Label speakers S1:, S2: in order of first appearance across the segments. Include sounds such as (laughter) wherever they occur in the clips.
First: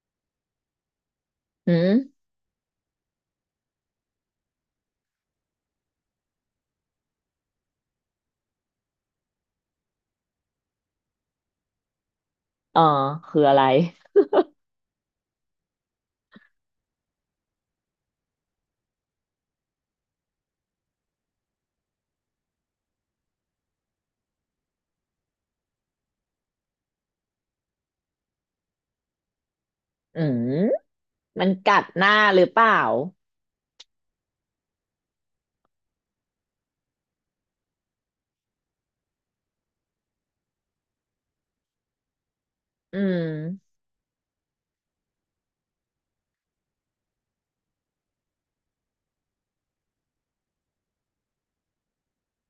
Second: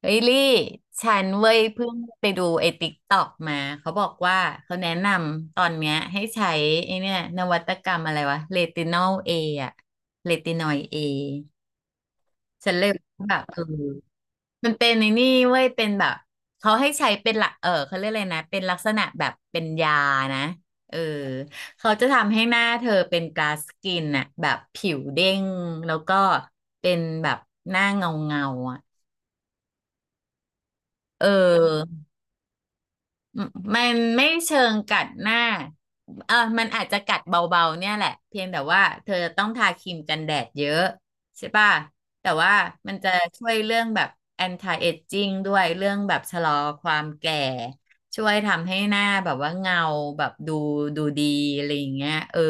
S1: เฮ้ยลี่ฉันเว้ย
S2: อื
S1: เพิ่ง
S2: ม
S1: ไปดูไอ้ติ๊กตอกมาเขาบอกว่าเขาแนะนำตอนเนี้ยให้ใช้ไอ้เนี่ยนวัตกรรมอะไรวะเรตินอละเรตินอยเอฉัน
S2: อ๋อ
S1: เลยแบ
S2: คื
S1: บ
S2: ออะไร
S1: มันเป็นในนี่เว้ยเป็นแบบเขาให้ใช้เป็นหลักเขาเรียกอะไรนะเป็นลักษณะแบบเป็นยานะเออเขาจะทำให้หน้าเธอเป็นกลาสกินอะแบบผิวเด้งแล้วก็เป็นแบบหน้าเงาเงาอะ
S2: อืม
S1: เอ
S2: มันกัดห
S1: อ
S2: น้าหรือเปล่า
S1: อืมมันไม่เชิงกัดหน้าเออมันอาจจะกัดเบาๆ เนี่ยแหละเพียงแต่ว่าเธอต้องทาครีมกันแดดเยอะใช่ป่ะแต่ว่ามัน
S2: อื
S1: จะช่วย
S2: ม
S1: เรื่องแบบ anti aging ด้วยเรื่องแบบชะลอความแก่ช่วยทำให้หน้าแบบว่าเงาแบบดูดีอะไรอย่างเงี้ยเออ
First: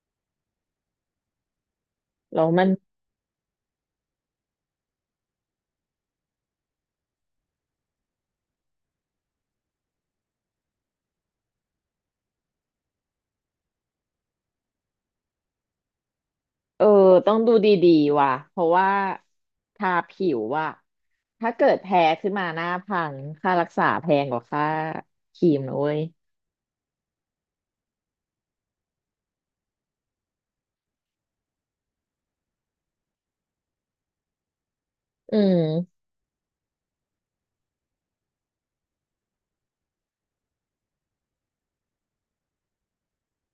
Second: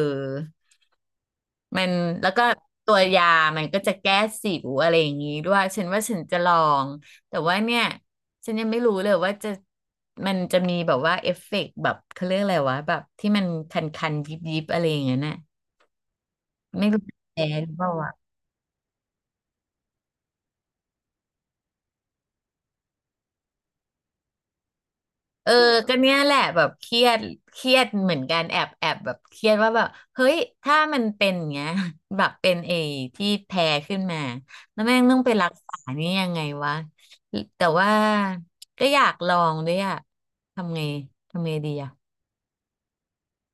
S1: มันแล้ว
S2: แล้
S1: ก็
S2: วมัน
S1: ตัวยามันก็จะแก้สิวอะไรอย่างนี้ด้วยฉันว่าฉันจะลองแต่ว่าเนี่ยฉันยังไม่รู้เลยว่าจะมันจะมีแบบว่าเอฟเฟกต์แบบเขาเรียกอะไรวะแบบที่มันคันๆยิบๆอะไรอย่างเงี้ยน่ะ
S2: เอ
S1: ไม่
S2: อ
S1: รู้
S2: ต้อง
S1: แพ้
S2: ดู
S1: ห
S2: ด
S1: รือเป
S2: ี
S1: ล่าวะ
S2: ๆว่ะเพราะว่าทาผิวว่ะถ้าเกิดแพ้ขึ้นมาหน้าพังค่ารักษาแพงกว่าค่าครี
S1: เออ
S2: มนะเว้
S1: ก็
S2: ย
S1: เนี้ยแหละแบบเครียดเครียดเหมือนกันแอบแบบเครียดว่าแบบเฮ้ยถ้ามันเป็นอย่างเงี้ย (laughs) แบบเป็นเอที่แพ้ขึ้นมาแล้วแม่งต้องไป
S2: อื
S1: รัก
S2: ม
S1: ษานี่ยังไงวะแต่ว่าก็อยากลองด้วยอะทำไงทำไงดีอะ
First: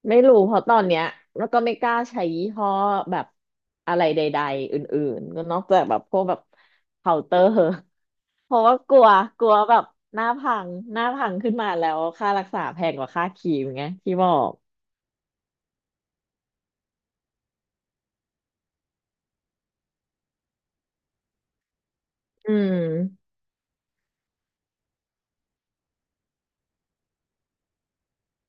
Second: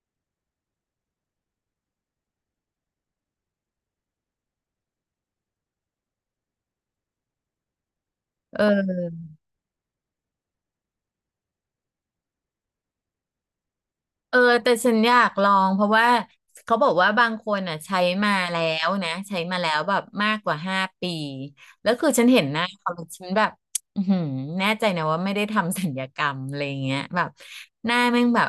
S2: ไม่รู้เพราะตอนเนี้ยแล้วก็ไม่กล้าใช้ยี่ห้อแบบอะไรใดๆอื่นๆก็นอกจากแบบพวกแบบเคาน์เตอร์ เพ
S1: เ
S2: ราะว่ากลัว
S1: ออ
S2: กลัวแบบหน้าพังขึ้นมาแล้วค่ารักษาแพงกว่าค่าครีมไงที่บอ
S1: เออ
S2: ก
S1: แต่ฉันอยากลองเพราะว่าเขาบอกว่าบางคนอ่ะใช้มาแล้วนะใช้มาแล้วแบบมากกว่า5 ปีแล้วคือฉันเห็น
S2: อื
S1: หน้าเขาแล้วฉัน
S2: ม
S1: แบบอือหือแน่ใจนะว่าไม่ได้ทำศัลยกรรมอะไรเงี้ยแบบหน้าแม่งแบบ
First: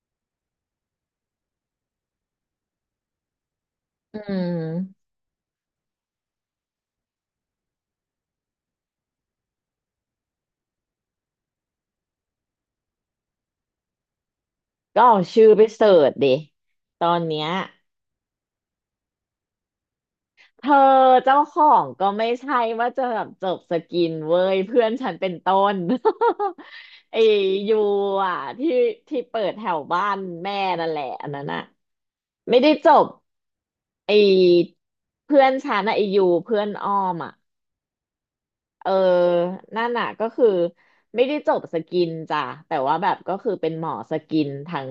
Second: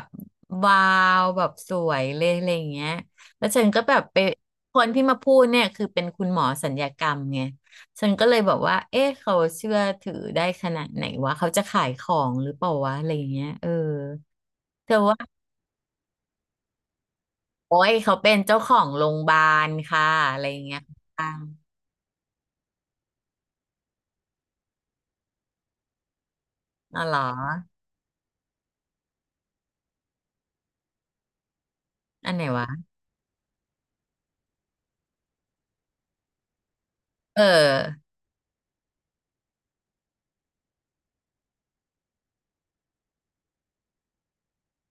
S1: วาวแบบสวยเลยอะไรเงี้ยแล้วฉันก็แบบไป
S2: อื
S1: คนที่
S2: ม
S1: มาพูดเนี่ยคือเป็นคุณหมอศัลยกรรมไงฉันก็เลยบอกว่าเอ๊ะเขาเชื่อถือได้ขนาดไหนวะเขาจะขายของหรือเปล่าวะอะไรเงี้ยเออเธอ
S2: ก็
S1: ว่า
S2: เอาชื่อไปเสิร์ชดิตอนเนี้ย
S1: โอ้ยเขาเป็นเจ้าของโรงพยาบาลค่ะอะไรอย่า
S2: เธ
S1: ง
S2: อ
S1: เงี้ยอ่ะ
S2: เจ้าของก็ไม่ใช่ว่าจะแบบจบสกินเว้ยเพื่อนฉันเป็นต้น
S1: อ๋อ
S2: (laughs)
S1: เหร
S2: ไอ้
S1: อ
S2: ยูอ่ะที่เปิดแถวบ้านแม่นั่นแหละอันนั้นอ่ะ
S1: อันไหน
S2: ไม่
S1: วะ
S2: ได้จบไอ้เพื่อนฉันอ่ะไอ้ยูเพื่อนอ้อมอ่ะ
S1: เออ
S2: เออ นั่นน่ะก็คือไม่ได้จบสกินจ้ะแต่ว่าแบบก็คือเป็นหมอสกินทั้ง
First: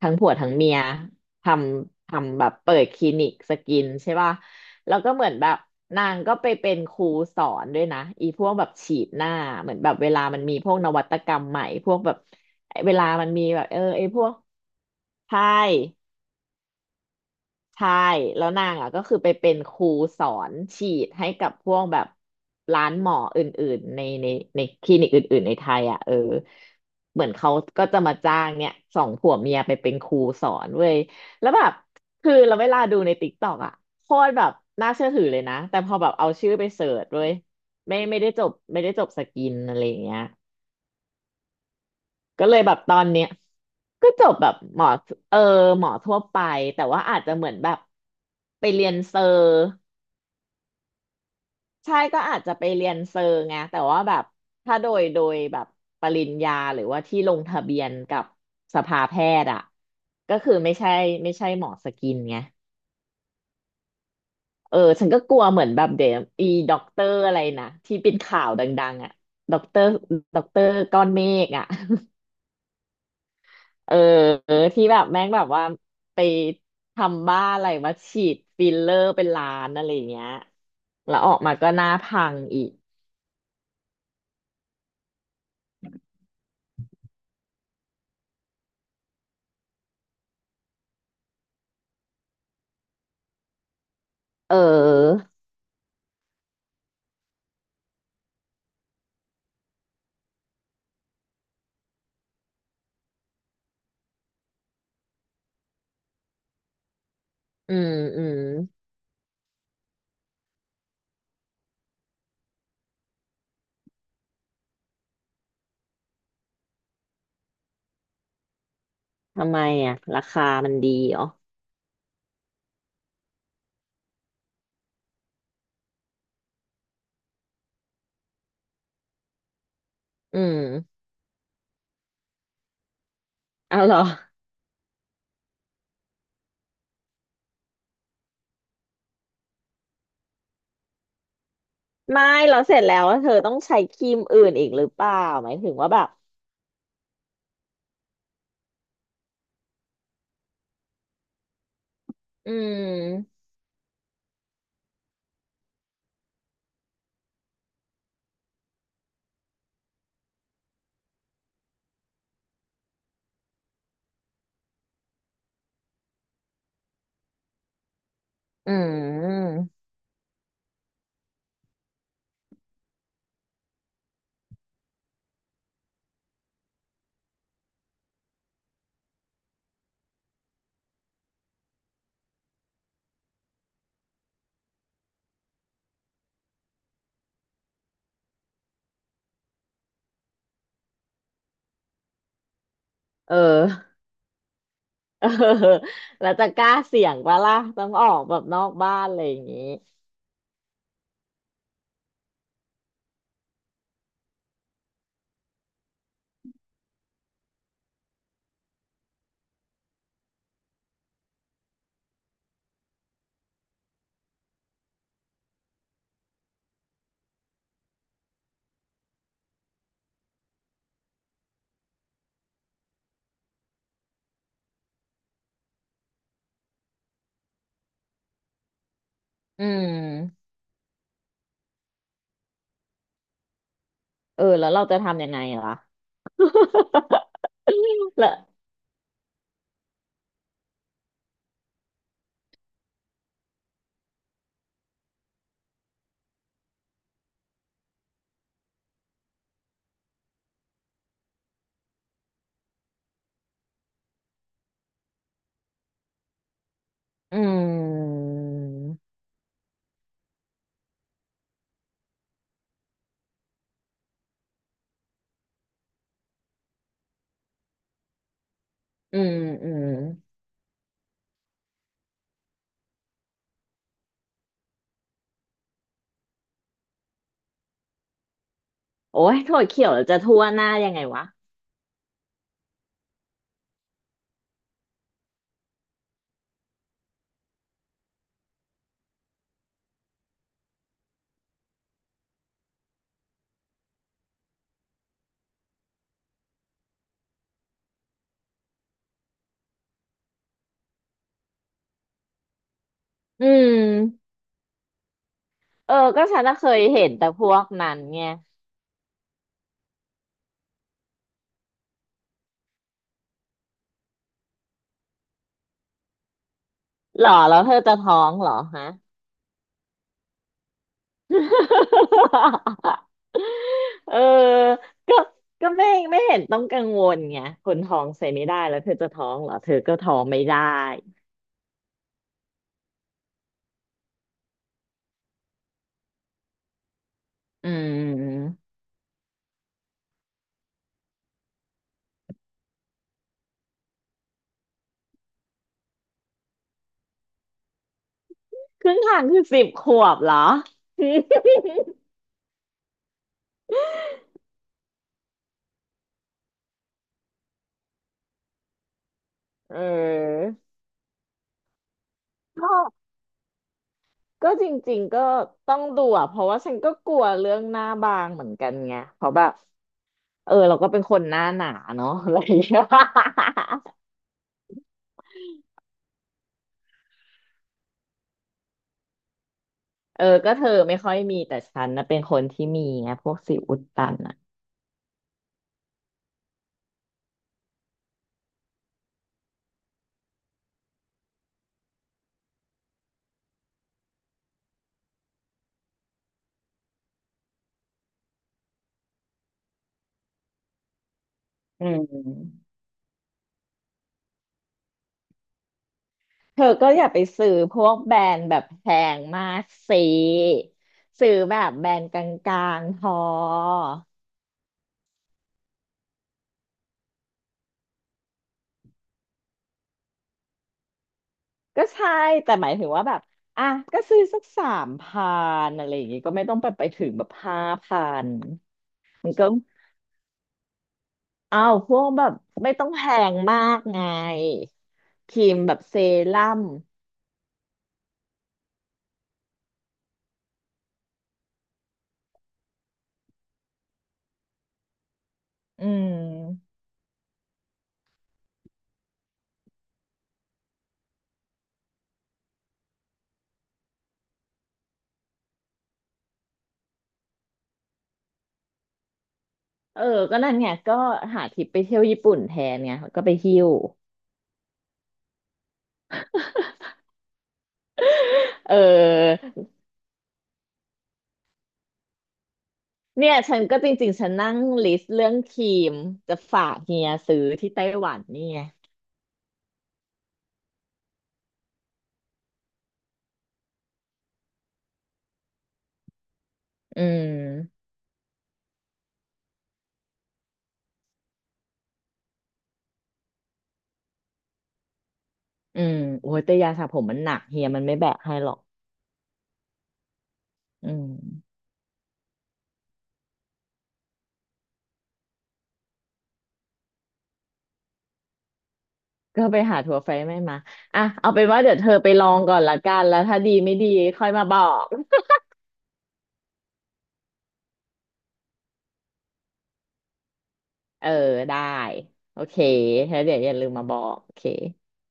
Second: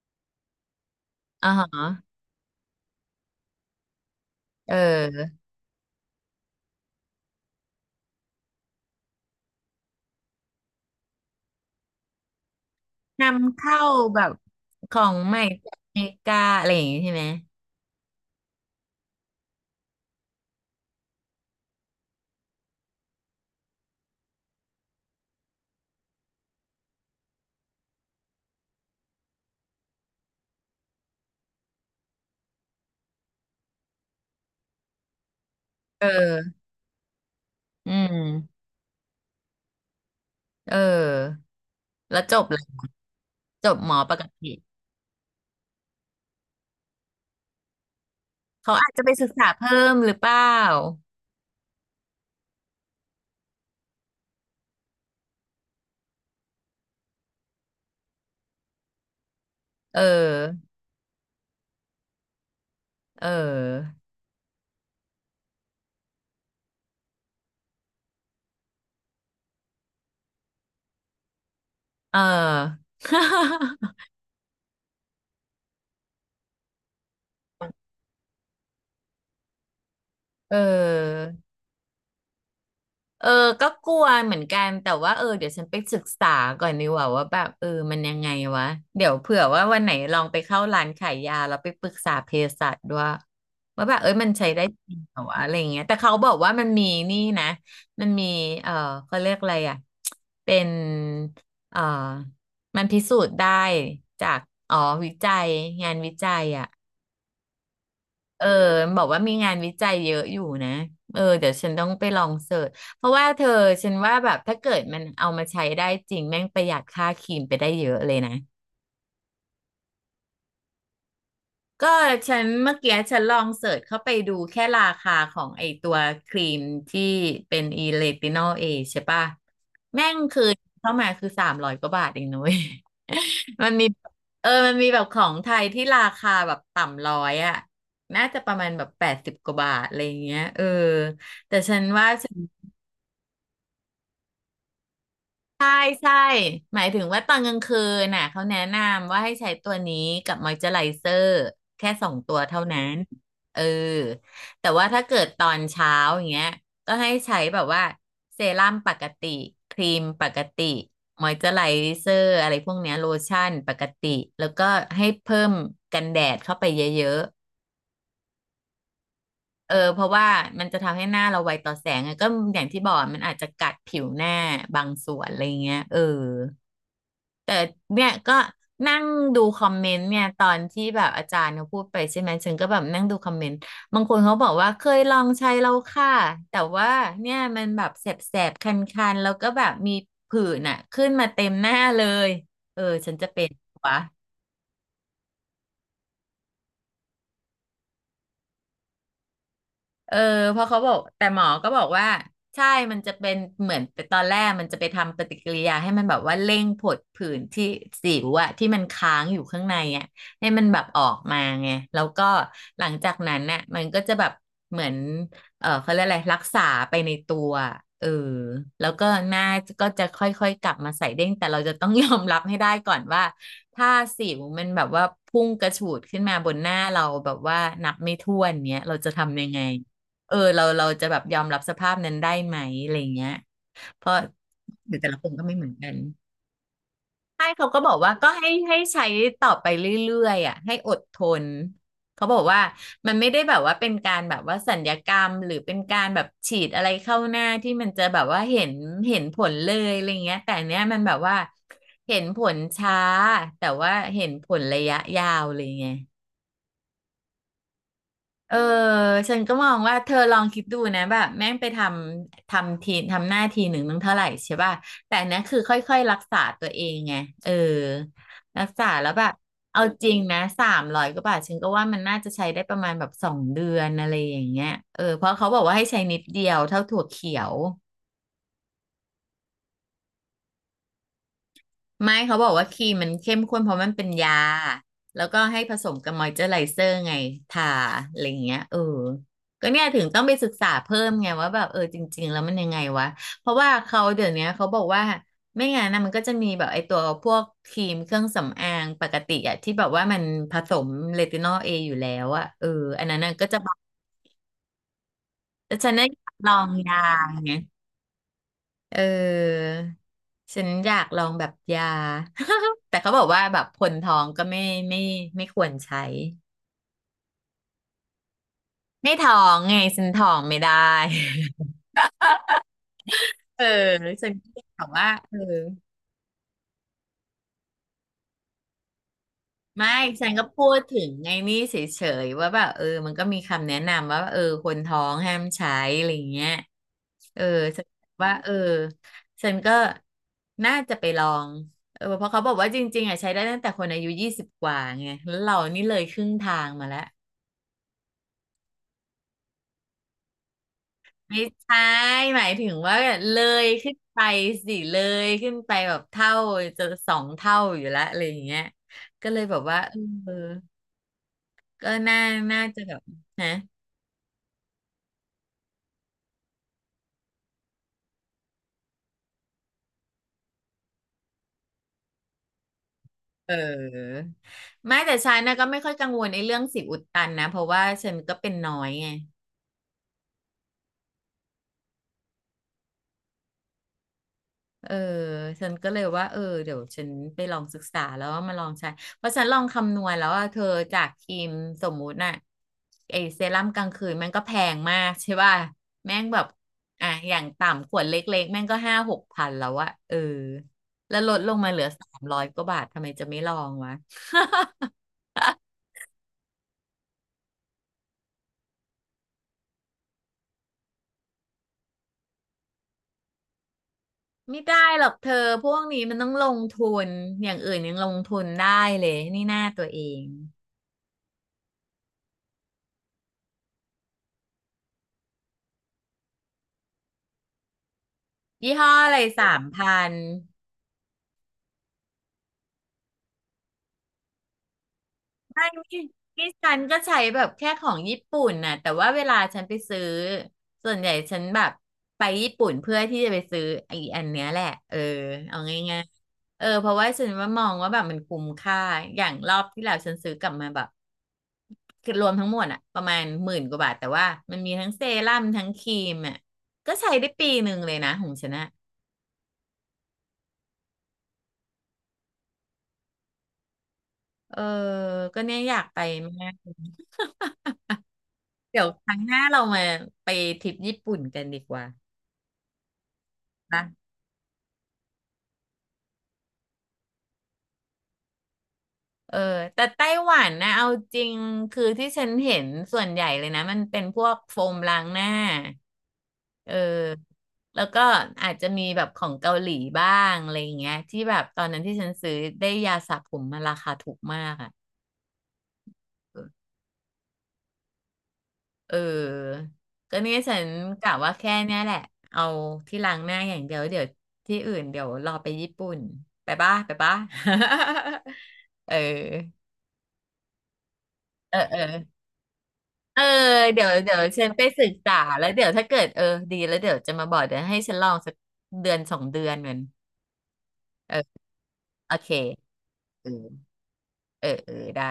S2: ทั้งผัวทั้งเมียท
S1: อ๋อฮะ
S2: ทำแบบเปิดคลินิกสกินใช่ป่ะ
S1: เ
S2: แล้วก็เหมือน
S1: ออ
S2: แบบนางก็ไปเป็นครูสอนด้วยนะอีพวกแบบฉีดหน้าเหมือนแบบเวลามันมีพวกนวัตกรรมใหม่พวกแบบเวลามันมี
S1: นำ
S2: แบบ
S1: เข้า
S2: ไอพ
S1: แบ
S2: ว
S1: บ
S2: ก
S1: ของใหม่
S2: ใช่
S1: จากอเมริกาอะไรอย่างงี้ใช่ไหม
S2: ใช่แล้วนางอ่ะก็คือไปเป็นครูสอนฉีดให้กับพวกแบบร้านหมออื่นๆในในคลินิกอื่นๆในไทยอ่ะเออเหมือนเขาก็จะมาจ้างเนี่ยสองผัวเมียไปเป็นครูสอนเว้ยแล้วแบบคือเราเวลาดูในติ๊กต็อกอ่ะโคตรแบบน่าเชื่อถือเลยนะแต่พอ
S1: เ
S2: แบบเอาชื่อ
S1: ออ
S2: ไปเสิร์ชเว้ย
S1: อื
S2: ไม่
S1: ม
S2: ไม่ได้จบไม่ได้จบสกินอะไรอย่างเงี้ย
S1: เออแล้วจบ
S2: ก็
S1: เล
S2: เลย
S1: ย
S2: แบบตอนเนี้ย
S1: จบหมอ
S2: ก็
S1: ปก
S2: จบแบ
S1: ติ
S2: บหมอเออหมอทั่วไปแต่ว่าอาจจะเหมือนแบบไป
S1: เขา
S2: เรี
S1: อา
S2: ย
S1: จ
S2: น
S1: จะไป
S2: เซอ
S1: ศึกษา
S2: ร์
S1: เพิ่มหรือเปล่า
S2: ใช่ก็อาจจะไปเรียนเซอร์ไงแต่ว่าแบบถ้าโดยแบบปริญญาหรือว่าที่ลงทะเบียนกับสภาแพทย์อ่ะ
S1: เ
S2: ก็คือ
S1: ออ
S2: ไม่ใช่หมอสกินไง
S1: เออ
S2: เออฉันก็กลัวเหมือนแบบเดี๋ยวอีด็อกเตอร์อะไรนะที่เป็นข่าวดังๆอ่ะด็อกเตอร์ด็อกเตอร์ก้อนเมฆอ่ะ
S1: เออ (laughs)
S2: เออที่แบบแม่งแบบว่าไปทำบ้าอะไรมาฉีดฟิลเลอร์เป็นล้านอะไรอย่างเงี้ย
S1: เอ
S2: แล้ว
S1: อ
S2: ออกมาก็หน้าพังอีก
S1: เออก็กลัวเหมือนกันแต่ว่าเออเดี๋ยวฉันไปศึกษาก่อนดีกว่าว่าแบบเออมันยังไงวะเดี๋ยวเผื่อว่าวันไหนลองไปเข้าร้านขายยาแล้วไปปรึกษาเภสัชด้วยว่าแบบเอ้ยมันใช้
S2: เ
S1: ได้จริงเหรอ
S2: ออ
S1: วะอะไรอย่างเงี้ยแต่เขาบอกว่ามันมีนี่นะมันมีเออเขาเรียกอะไรอ่ะเป็นเออมันพิสูจน์ได้จากอ๋อวิจัยงานวิจัยอ่ะ
S2: อืมอืม
S1: เออบอกว่ามีงานวิจัยเยอะอยู่นะเออเดี๋ยวฉันต้องไปลองเสิร์ชเพราะว่าเธอฉันว่าแบบถ้าเกิดมันเอามาใช้ได้จริงแม่งประหยัดค่าครีมไปได้เยอะเลยนะ
S2: ทำไมอ่ะราคามันดีเหรอ
S1: ก็ฉันเมื่อกี้ฉันลองเสิร์ชเข้าไปดูแค่ราคาของไอตัวครีมที่เป็นอีเลตินอลเอใช่ป่ะแม่ง
S2: อื
S1: คือ
S2: ม
S1: เข้ามาคือ300 กว่าบาทเองนุ้ย (laughs) มัน
S2: เอา
S1: มี
S2: เหรอ
S1: เออมันมีแบบของไทยที่ราคาแบบต่ำร้อยอ่ะน่าจะประมาณแบบ80 กว่าบาทอะไรอย่างเงี้ยเออแต่ฉันว่า
S2: ไม่เราเสร็จแล้วเธอต้องใช้ครีมอื่นอีกหรือเปล่าหมาย
S1: ใช่
S2: ถึงว่าแบบ
S1: ใช่หมายถึงว่าตอนกลางคืนน่ะเขาแนะนำว่าให้ใช้ตัวนี้กับมอยเจอไรเซอร์แค่2 ตัว
S2: อื
S1: เท่านั้น
S2: ม
S1: เออแต่ว่าถ้าเกิดตอนเช้าอย่างเงี้ยก็ให้ใช้แบบว่าเซรั่มปกติครีมปกติมอยเจอไรเซอร์อะไรพวกเนี้ยโลชั่นปกติแล้วก็ให้เพิ่มกันแดดเข้าไปเยอะ
S2: อืม
S1: ๆเออเพราะว่ามันจะทำให้หน้าเราไวต่อแสงอะก็อย่างที่บอกมันอาจจะกัดผิวหน้าบางส่วนอะไรเงี้ยเออ แต่เนี่ยก็นั่งดูคอมเมนต์เนี่ยตอนที่แบบอาจารย์เขาพูดไปใช่ไหมฉันก็แบบนั่งดูคอมเมนต์บางคนเขาบอกว่าเคยลองใช้แล้วค่ะแต่ว่าเนี่ยมันแบบแสบแสบคันๆแล้วก็แบบมีผื่นอ่ะขึ้นมาเต็มหน้าเลยเออฉันจะ
S2: เอ
S1: เป็นวะ
S2: อ (laughs) เออแล้วจะกล้าเสี่ยงปะล่ะต้องออกแบบนอกบ้านอะไรอย่างงี้
S1: เออเพราะเขาบอกแต่หมอก็บอกว่าใช่มันจะเป็นเหมือนตอนแรกมันจะไปทำปฏิกิริยาให้มันแบบว่าเร่งผดผื่นที่สิวอะที่มันค้างอยู่ข้างในอะให้มันแบบออกมาไงแล้วก็หลังจากนั้นน่ะมันก็จะแบบเหมือนเออเขาเรียกอะไรรักษาไปในตัวเออแล้วก็หน้าก็จะค่อยๆกลับมาใสเด้งแต่เราจะต้องยอมรับให้ได้ก่อนว่าถ้าสิวมันแบบว่าพุ่งกระฉูดขึ้นมาบนหน้าเราแบบว่านับไม่ถ้วนเนี้ยเราจะทำยังไง
S2: อื
S1: เออ
S2: ม
S1: เราจะแบบยอมรับสภาพนั้นได้ไหมอะไรเงี้ยเพราะ
S2: เออแล้วเรา
S1: หรื
S2: จะ
S1: อแต่ละ
S2: ทำ
S1: ค
S2: ยั
S1: น
S2: งไง
S1: ก็ไม่เหมื
S2: ล่ะ
S1: อนกันใช่เขาก็บอกว่า
S2: (laughs) และ
S1: ก็ให้ใช้ต่อไปเรื่อยๆอ่ะให้อดทนเขาบอกว่ามันไม่ได้แบบว่าเป็นการแบบว่าสัญญกรรมหรือเป็นการแบบฉีดอะไรเข้าหน้าที่มันจะแบบว่าเห็นผลเลยอะไรเงี้ยแต่อันเนี้ยมันแบบว่าเห็นผลช้าแต่ว่าเห็นผลระยะยาวเลยไง
S2: อืม
S1: เออฉันก็มองว่าเธอลองคิดดูนะแบบแม่งไปทำทีทำหน้าทีหนึ่งนึงเท่าไหร่ใช่ป่ะแต่อันเนี้ยคือค่อยๆรักษาตัวเองไงเออรักษาแล้ว
S2: อื
S1: แบบ
S2: มอื
S1: เอา
S2: ม
S1: จริงนะสามร้อยกว่าบาทฉันก็ว่ามันน่าจะใช้ได้ประมาณแบบสองเดือนอะไรอย่างเงี้ยเออเพราะเขาบอกว่าให้ใช้นิดเดียวเท่าถั่วเขียว
S2: โอ้ยถั่วเขียวจะทั่วหน้ายังไงวะ
S1: ไม่เขาบอกว่าครีมมันเข้มข้นเพราะมันเป็นยาแล้วก็ให้ผสมกับมอยเจอร์ไรเซอร์ไงทาอะไรอย่างเงี้ยเออก็เนี่ยถึงต้องไปศึกษาเพิ่มไงว่าแบบเออจริงๆแล้วมันยังไงวะเพราะว่าเขาเดี๋ยวเนี้ยเขาบอกว่าไม่งั้นนะมันก็จะมีแบบไอ้ตัวพวกครีมเครื่องสำอางปกติอะที่แบบว่ามันผสมเรตินอลเออยู่แล้วอะเอออันนั้นน่ะก็
S2: อื
S1: จะแบ
S2: ม
S1: บแต่ฉั
S2: เอ
S1: น
S2: อ
S1: น่ะอ
S2: ก็
S1: ยาก
S2: ฉัน
S1: ลอ
S2: น่ะเค
S1: ง
S2: ย
S1: ยา
S2: เห็นแต่พ
S1: ไง
S2: วกนั้นไง
S1: เออฉันอยากลองแบบยา (laughs) แต่เขาบอกว่าแบบคนท้องก็ไม่ไม่ไม่ควรใช้
S2: หรอแล้วเธอจะท้องเหรอฮะ
S1: ไม่ท้องไงฉันท้องไม่ได้
S2: (laughs)
S1: (laughs) เออ
S2: เออ
S1: ฉันก็เลยบอกว่า
S2: ก็
S1: เออ
S2: ก็ไม่เห็นต้องกังวลไงคนท้องใส่ไม่ได้แล้วเธอจะท้องเหรอเธอ
S1: ไม่
S2: ก็ท้อง
S1: ฉัน
S2: ไม่
S1: ก็
S2: ได้
S1: พูดถึงไงนี่เฉยๆว่าแบบเออมันก็มีคำแนะนำว่าเออคนท้องห้ามใช้อะไรเงี้ยเออ
S2: อื
S1: ฉันว่าเออ
S2: ม
S1: ฉันก็น่าจะไปลองเออเพราะเขาบอกว่าจริงๆอ่ะใช้ได้ตั้งแต่คนอายุ20 กว่าไงแล้วเรานี่เลยครึ่งทางมาแล้ว
S2: ครึ่งทางคือสิบขวบเหรอ
S1: ไม่ใช่หมายถึงว่าเลยขึ้นไปสิเลยขึ้นไปแบบเท่าจะ2 เท่าอยู่แล้วอะไรอย่างเงี้ยก็เลยแบบ
S2: (laughs)
S1: ว่าเออ
S2: เ
S1: ก็น่าจะแบบ
S2: ออ
S1: นะ
S2: ก็จริงๆก็ต้องดูอ่ะเพราะว่าฉันก็กลัวเรื่องหน้าบางเหมือนกันไงเพราะแบบเออเราก็เป็นคนหน้าหนาเนาะ (laughs) อะไรอย่างเงี้ย
S1: เออไม่แต่ฉันนะก็ไม่ค่อยกังวลไอ้เรื่องสิวอุดตันนะเพราะว่าฉันก็เป็นน้อยไง
S2: (laughs) เออก็เธอไม่ค่อยมีแต่ฉันนะเป็นคนที่มีไงพวกสิวอุดตันอ่ะ
S1: เออฉันก็เลยว่าเออเดี๋ยวฉันไปลองศึกษาแล้วว่ามาลองใช้เพราะฉันลองคำนวณแล้วว่าเธอจากครีมสมมุติน่ะไอเซรั่มกลางคืนแม่งก็แพงมากใช่ป่ะแม่งแบบอ่ะอย่างต่ำขวดเล็กๆแม่งก็5-6 พันแล้วอะเออแล้วลดลงมาเหลื
S2: อื
S1: อสามร้อยก
S2: ม
S1: ว่าบาททำไมจะไม่ลองวะ (laughs)
S2: เธอก็อย่าไปซื้อพวกแบรนด์แบบแพงมากสิซื้อแบบแบรนด์กลางๆพอ
S1: ไม่ได้หรอกเธอพวกนี้มันต้องลงทุนอย่างอื่นยังลงทุนได้เลยนี่หน้าตัวเอง
S2: ก็ใช่แต่หมายถึงว่าแบบอ่ะก็ซื้อสักสามพันอะไรอย่างงี้ก็ไม่ต้องไปถึงแบบห้าพัน
S1: ยี่ห้ออะไร
S2: มันก็
S1: 3 พัน
S2: อ้าวพวกแบบไม่ต้องแพงมากไงครีม
S1: ใช่
S2: แบบเซ
S1: ที่ที่
S2: รั่ม
S1: ฉันก็ใช้แบบแค่ของญี่ปุ่นน่ะแต่ว่าเวลาฉันไปซื้อส่วนใหญ่ฉันแบบไปญี่ปุ่นเพื่อที่จะไปซื้อไอ้อันเนี้ยแหละเออเอา
S2: อื
S1: ง่ายๆเออ
S2: ม
S1: เพราะว่าฉันว่ามองว่าแบบมันคุ้มค่าอย่างรอบที่แล้วฉันซื้อกลับมาแบบคือรวมทั้งหมดอะประมาณ10,000 กว่าบาทแต่ว่ามันมีทั้งเซรั่มทั้งครีมอะก็ใช้ได้ปีหนึ่งเลยนะของฉันอะ
S2: เออก็นั่นไงก็หาทริปไปเที่ยวญี่ปุ่นแทนไงก็ไปหิ้ว
S1: เออก็เนี่ยอยากไปมาก
S2: เออ
S1: เดี๋ยวครั้งหน้าเรามาไปทริปญี่ปุ่นกันดีกว่า
S2: เนี่ยฉันก็จริงๆฉันนั่งลิสต์เรื่องครีมจะฝากเฮียซื้อที่ไต้หวันนี่ไง
S1: เออแต่ไต้หวันนะเอาจริงคือที่ฉันเห็นส่วนใหญ่เลยนะมันเป็นพวกโฟมล้างหน้าเออ
S2: อื
S1: แล้
S2: ม
S1: วก็อาจจะมีแบบของเกาหลีบ้างอะไรอย่างเงี้ยที่แบบตอนนั้นที่ฉันซื้อได้ยาสระผมมาราคาถูกมากอ่ะ
S2: อืมโอ้ยแต่ยาสระผมมันหนักเฮียมันไม่แบกให้หรอก
S1: เออ ก็เนี่ยฉัน
S2: อื
S1: กะ
S2: ม
S1: ว่าแค่เนี้ยแหละเอาที่ล้างหน้าอย่างเดียวเดี๋ยวที่อื่นเดี๋ยวรอไปญี่ปุ่นไปบ้าไปบ้า (laughs) เออ
S2: ก็ไปหาถั่วไฟไม่มาอ่ะเอาเป็น
S1: เออ
S2: ว่าเดี๋
S1: เอ
S2: ยว
S1: อ
S2: เธอไปลองก่อนละกันแล้
S1: เอ
S2: ว
S1: อ
S2: ถ้าดีไม่
S1: เดี๋ย
S2: ดี
S1: วเดี๋ยว
S2: ค่อยมา
S1: ฉัน
S2: บ
S1: ไป
S2: อ
S1: ศึ
S2: ก
S1: กษาแล้วเดี๋ยวถ้าเกิดเออดีแล้วเดี๋ยวจะมาบอกเดี๋ยวให้ฉันลองสักเดือนสองเดือนเหมือน
S2: เออ
S1: เออ
S2: ได้
S1: โอเค
S2: โอเคแล้ว
S1: เออ
S2: เดี๋ยวอย่าลืมมาบอกโอเค
S1: เออเออได้